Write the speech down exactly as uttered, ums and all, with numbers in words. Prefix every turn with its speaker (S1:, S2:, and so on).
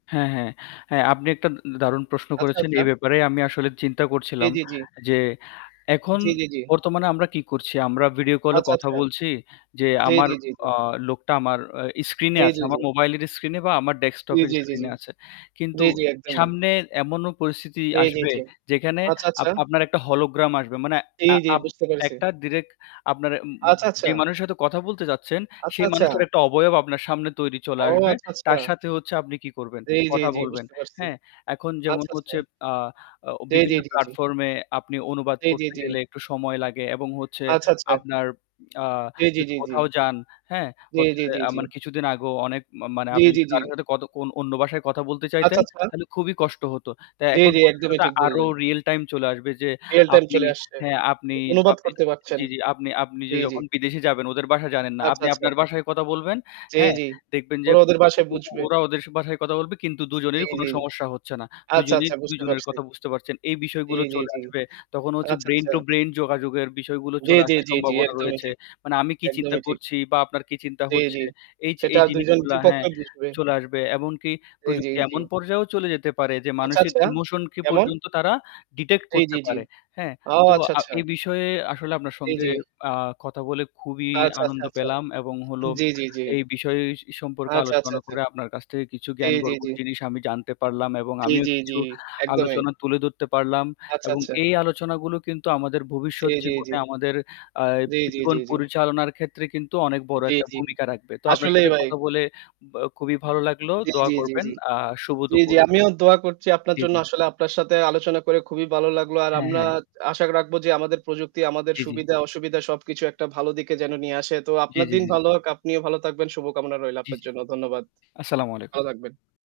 S1: হ্যাঁ, হ্যাঁ। হ্যাঁ আপনি একটা উন দারুণ প্রশ্ন
S2: আচ্ছা,
S1: করেছেন।
S2: আচ্ছা।
S1: এ ব্যাপারে আমি আসলে চিন্তা
S2: জি,
S1: করছিলাম
S2: জি, জি।
S1: যে এখন
S2: জি, জি, জি।
S1: বর্তমানে আমরা কি করছি? আমরা ভিডিও কল এ
S2: আচ্ছা,
S1: কথা
S2: আচ্ছা।
S1: বলছি যে
S2: জি,
S1: আমার
S2: জি, জি, জি।
S1: আ লোকটা আমার অ্যা স্ক্রিনে
S2: জি,
S1: আছে।
S2: জি,
S1: আমার
S2: জি।
S1: মোবাইলের স্ক্রিনে বা আমার ডেস্কটপ
S2: জি,
S1: এর
S2: জি, জি, জি।
S1: স্ক্রিনে আছে। কিন্তু
S2: জি, জি একদমই।
S1: সামনে এমনও পরিস্থিতি
S2: জি, জি,
S1: আসবে
S2: জি।
S1: যেখানে
S2: আচ্ছা,
S1: আপ
S2: আচ্ছা।
S1: আপনার একটা হলোগ্রাম আসবে। মানে
S2: জি,
S1: আ
S2: জি।
S1: আপ
S2: বুঝতে পেরেছি।
S1: একটা ডিরেক আপনার উম উম
S2: আচ্ছা,
S1: যে
S2: আচ্ছা।
S1: মানুষ সাথে কথা বলতে যাচ্ছেন,
S2: আচ্ছা,
S1: সেই
S2: আচ্ছা।
S1: মানুষটার একটা অবয়ব আপনার সামনে তৈরি চলে
S2: ও
S1: আসবে।
S2: আচ্ছা, আচ্ছা।
S1: তার সাথে হচ্ছে আপনি কি করবেন,
S2: জি, জি,
S1: কথা
S2: জি
S1: বলবেন,
S2: বুঝতে পারছি।
S1: হ্যাঁ? এখন যেমন
S2: আচ্ছা, আচ্ছা।
S1: হচ্ছে আ আ
S2: জি, জি,
S1: বিভিন্ন
S2: জি, জি।
S1: প্লাটফর্ম এ আপনি অনুবাদ
S2: জি, জি,
S1: করতে
S2: জি।
S1: গেলে একটু সময় লাগে এবং হচ্ছে
S2: আচ্ছা, আচ্ছা।
S1: আপনার আ
S2: জি, জি,
S1: যদি
S2: জি, জি।
S1: কোথাও যান হ্যাঁ?
S2: জি,
S1: হচ্ছে
S2: জি, জি,
S1: আ
S2: জি।
S1: মানে কিছুদিন আগেও অনেক মা মানে
S2: জি,
S1: আপনি
S2: জি,
S1: যদি
S2: জি।
S1: কারো সাথে কত অন্য ভাষায় কথা বলতে
S2: আচ্ছা,
S1: চাইতেন,
S2: আচ্ছা।
S1: তাইলে খুবই কষ্ট হত। তা
S2: জি,
S1: এখন
S2: জি। একদমই
S1: ভবিষ্যতে
S2: ঠিক
S1: আরো
S2: বললেন।
S1: রিয়েল টাইম চলে আসবে যে
S2: রিয়াল টাইম
S1: আপনি
S2: চলে আসছে।
S1: হ্যাঁ
S2: জি,
S1: আপনি
S2: অনুবাদ
S1: আপনি
S2: করতে পারছেন।
S1: জি, জি আপনি আপনি য
S2: জি, জি।
S1: যখন বিদেশে যাবেন ওদের বাষা জানেন না।
S2: আচ্ছা,
S1: আপনি
S2: আচ্ছা।
S1: আপনার বাষায় কথা বলবেন,
S2: জি,
S1: হ্যাঁ?
S2: জি।
S1: দেখবেন যে
S2: ওরা ওদের
S1: ও
S2: ভাষায়
S1: ও
S2: বুঝবে।
S1: ওরা ওদের বাষায় কথা বলবে কিন্তু দু
S2: জি,
S1: জনের কোন
S2: জি।
S1: সমস্যা হচ্ছে না। দু
S2: আচ্ছা,
S1: জনেই
S2: আচ্ছা
S1: দু
S2: বুঝতে
S1: জনের
S2: পারছি।
S1: কথা বুঝতে পারছেন, এই
S2: জি,
S1: বিষয়গুলো
S2: জি,
S1: চলে
S2: জি।
S1: আসবে। তখন হচ্ছে
S2: আচ্ছা,
S1: ব্রেইন
S2: আচ্ছা।
S1: টু ব্রেইন যোগাযোগের বিষয়গুলো
S2: জি,
S1: চলে
S2: জি,
S1: আসার
S2: জি, জি।
S1: সম্ভাবনা
S2: একদমই
S1: রয়েছে।
S2: ঠিক,
S1: মানে আমি কি চিন্তা
S2: একদমই ঠিক।
S1: করছি বা আপনার কি চিন্তা
S2: জি, জি।
S1: হচ্ছে, এইযে
S2: সেটা
S1: এই
S2: দুই জন
S1: জিনিসগুলা
S2: দুই
S1: হ্যাঁ
S2: পক্ষই বুঝবে।
S1: চলে আসবে। এমনকি
S2: জি, জি,
S1: প্রযুক্তি
S2: জি।
S1: এমন পর্যায়েও চলে যেতে পারে যে
S2: আচ্ছা,
S1: মানুষের
S2: আচ্ছা,
S1: ইমোশন কে
S2: কেমন?
S1: পর্যন্ত তারা ডিটেক্ট
S2: জি, জি,
S1: করতে
S2: জি।
S1: পারে, হ্যাঁ?
S2: ও
S1: তো
S2: আচ্ছা,
S1: আ
S2: আচ্ছা।
S1: এই বিষয়ে আসলে আপনার
S2: জি,
S1: সঙ্গে
S2: জি।
S1: আ কথা বলে খুবই
S2: আচ্ছা, আচ্ছা,
S1: আনন্দ
S2: আচ্ছা।
S1: পেলাম এবং হলো
S2: জি, জি, জি।
S1: এই বিষয় সি সম্পর্কে
S2: আচ্ছা, আচ্ছা,
S1: আলোচনা
S2: আচ্ছা।
S1: করে আপনার কাছ থেকে কিছু
S2: জি, জি,
S1: জ্ঞানগর্ব
S2: জি।
S1: জিনিস আমি জানতে পারলাম এবং
S2: জি,
S1: আমিও
S2: জি, জি।
S1: কিছু
S2: একদমই।
S1: আলোচনা তুলে ধরতে পারলাম।
S2: আচ্ছা,
S1: এবং
S2: আচ্ছা।
S1: এই আলোচনাগুলো কিন্তু আমাদের
S2: জি,
S1: ভবিষ্যৎ
S2: জি, জি।
S1: জীবনে আমাদের আ
S2: জি, জি, জি,
S1: জীবন
S2: জি।
S1: পরিচালনার ক্ষেত্রে কিন্তু অনেক বড়
S2: জি,
S1: একটা
S2: জি।
S1: ভূমিকা রাখবে। তো আপনার
S2: আসলেই
S1: সাথে
S2: ভাই।
S1: কথা বলে আ খুবই ভালো লাগলো।
S2: জি,
S1: দোয়া
S2: জি,
S1: করবেন
S2: জি।
S1: আ শুভ
S2: জি, জি
S1: দুপুর।
S2: আমিও দোয়া করচি আপনার
S1: জি,
S2: জন্য
S1: জি।
S2: আসলে আপনার সাথে আলোচনা করে খুবই ভালো লাগলো। আর
S1: হ্যা,
S2: আমরা
S1: হ্যা।
S2: আশা রাখবো যে আমাদের প্রযুক্তি আমাদের
S1: জি, জি।
S2: সুবিধা-অসুবিধা সবকিছু একটা ভালো দিকে যেন নিয়ে আসে। তো
S1: জি,
S2: আপনার
S1: জি,
S2: দিন
S1: জি, জি।
S2: ভালো হোক। আপনিও ভালো থাকবেন। শুভকামনা রইলো
S1: জি,
S2: আপনার
S1: জি।
S2: জন্য। ধন্যবাদ।
S1: আসসালামু আলাইকুম।
S2: ভালো থাকবেন।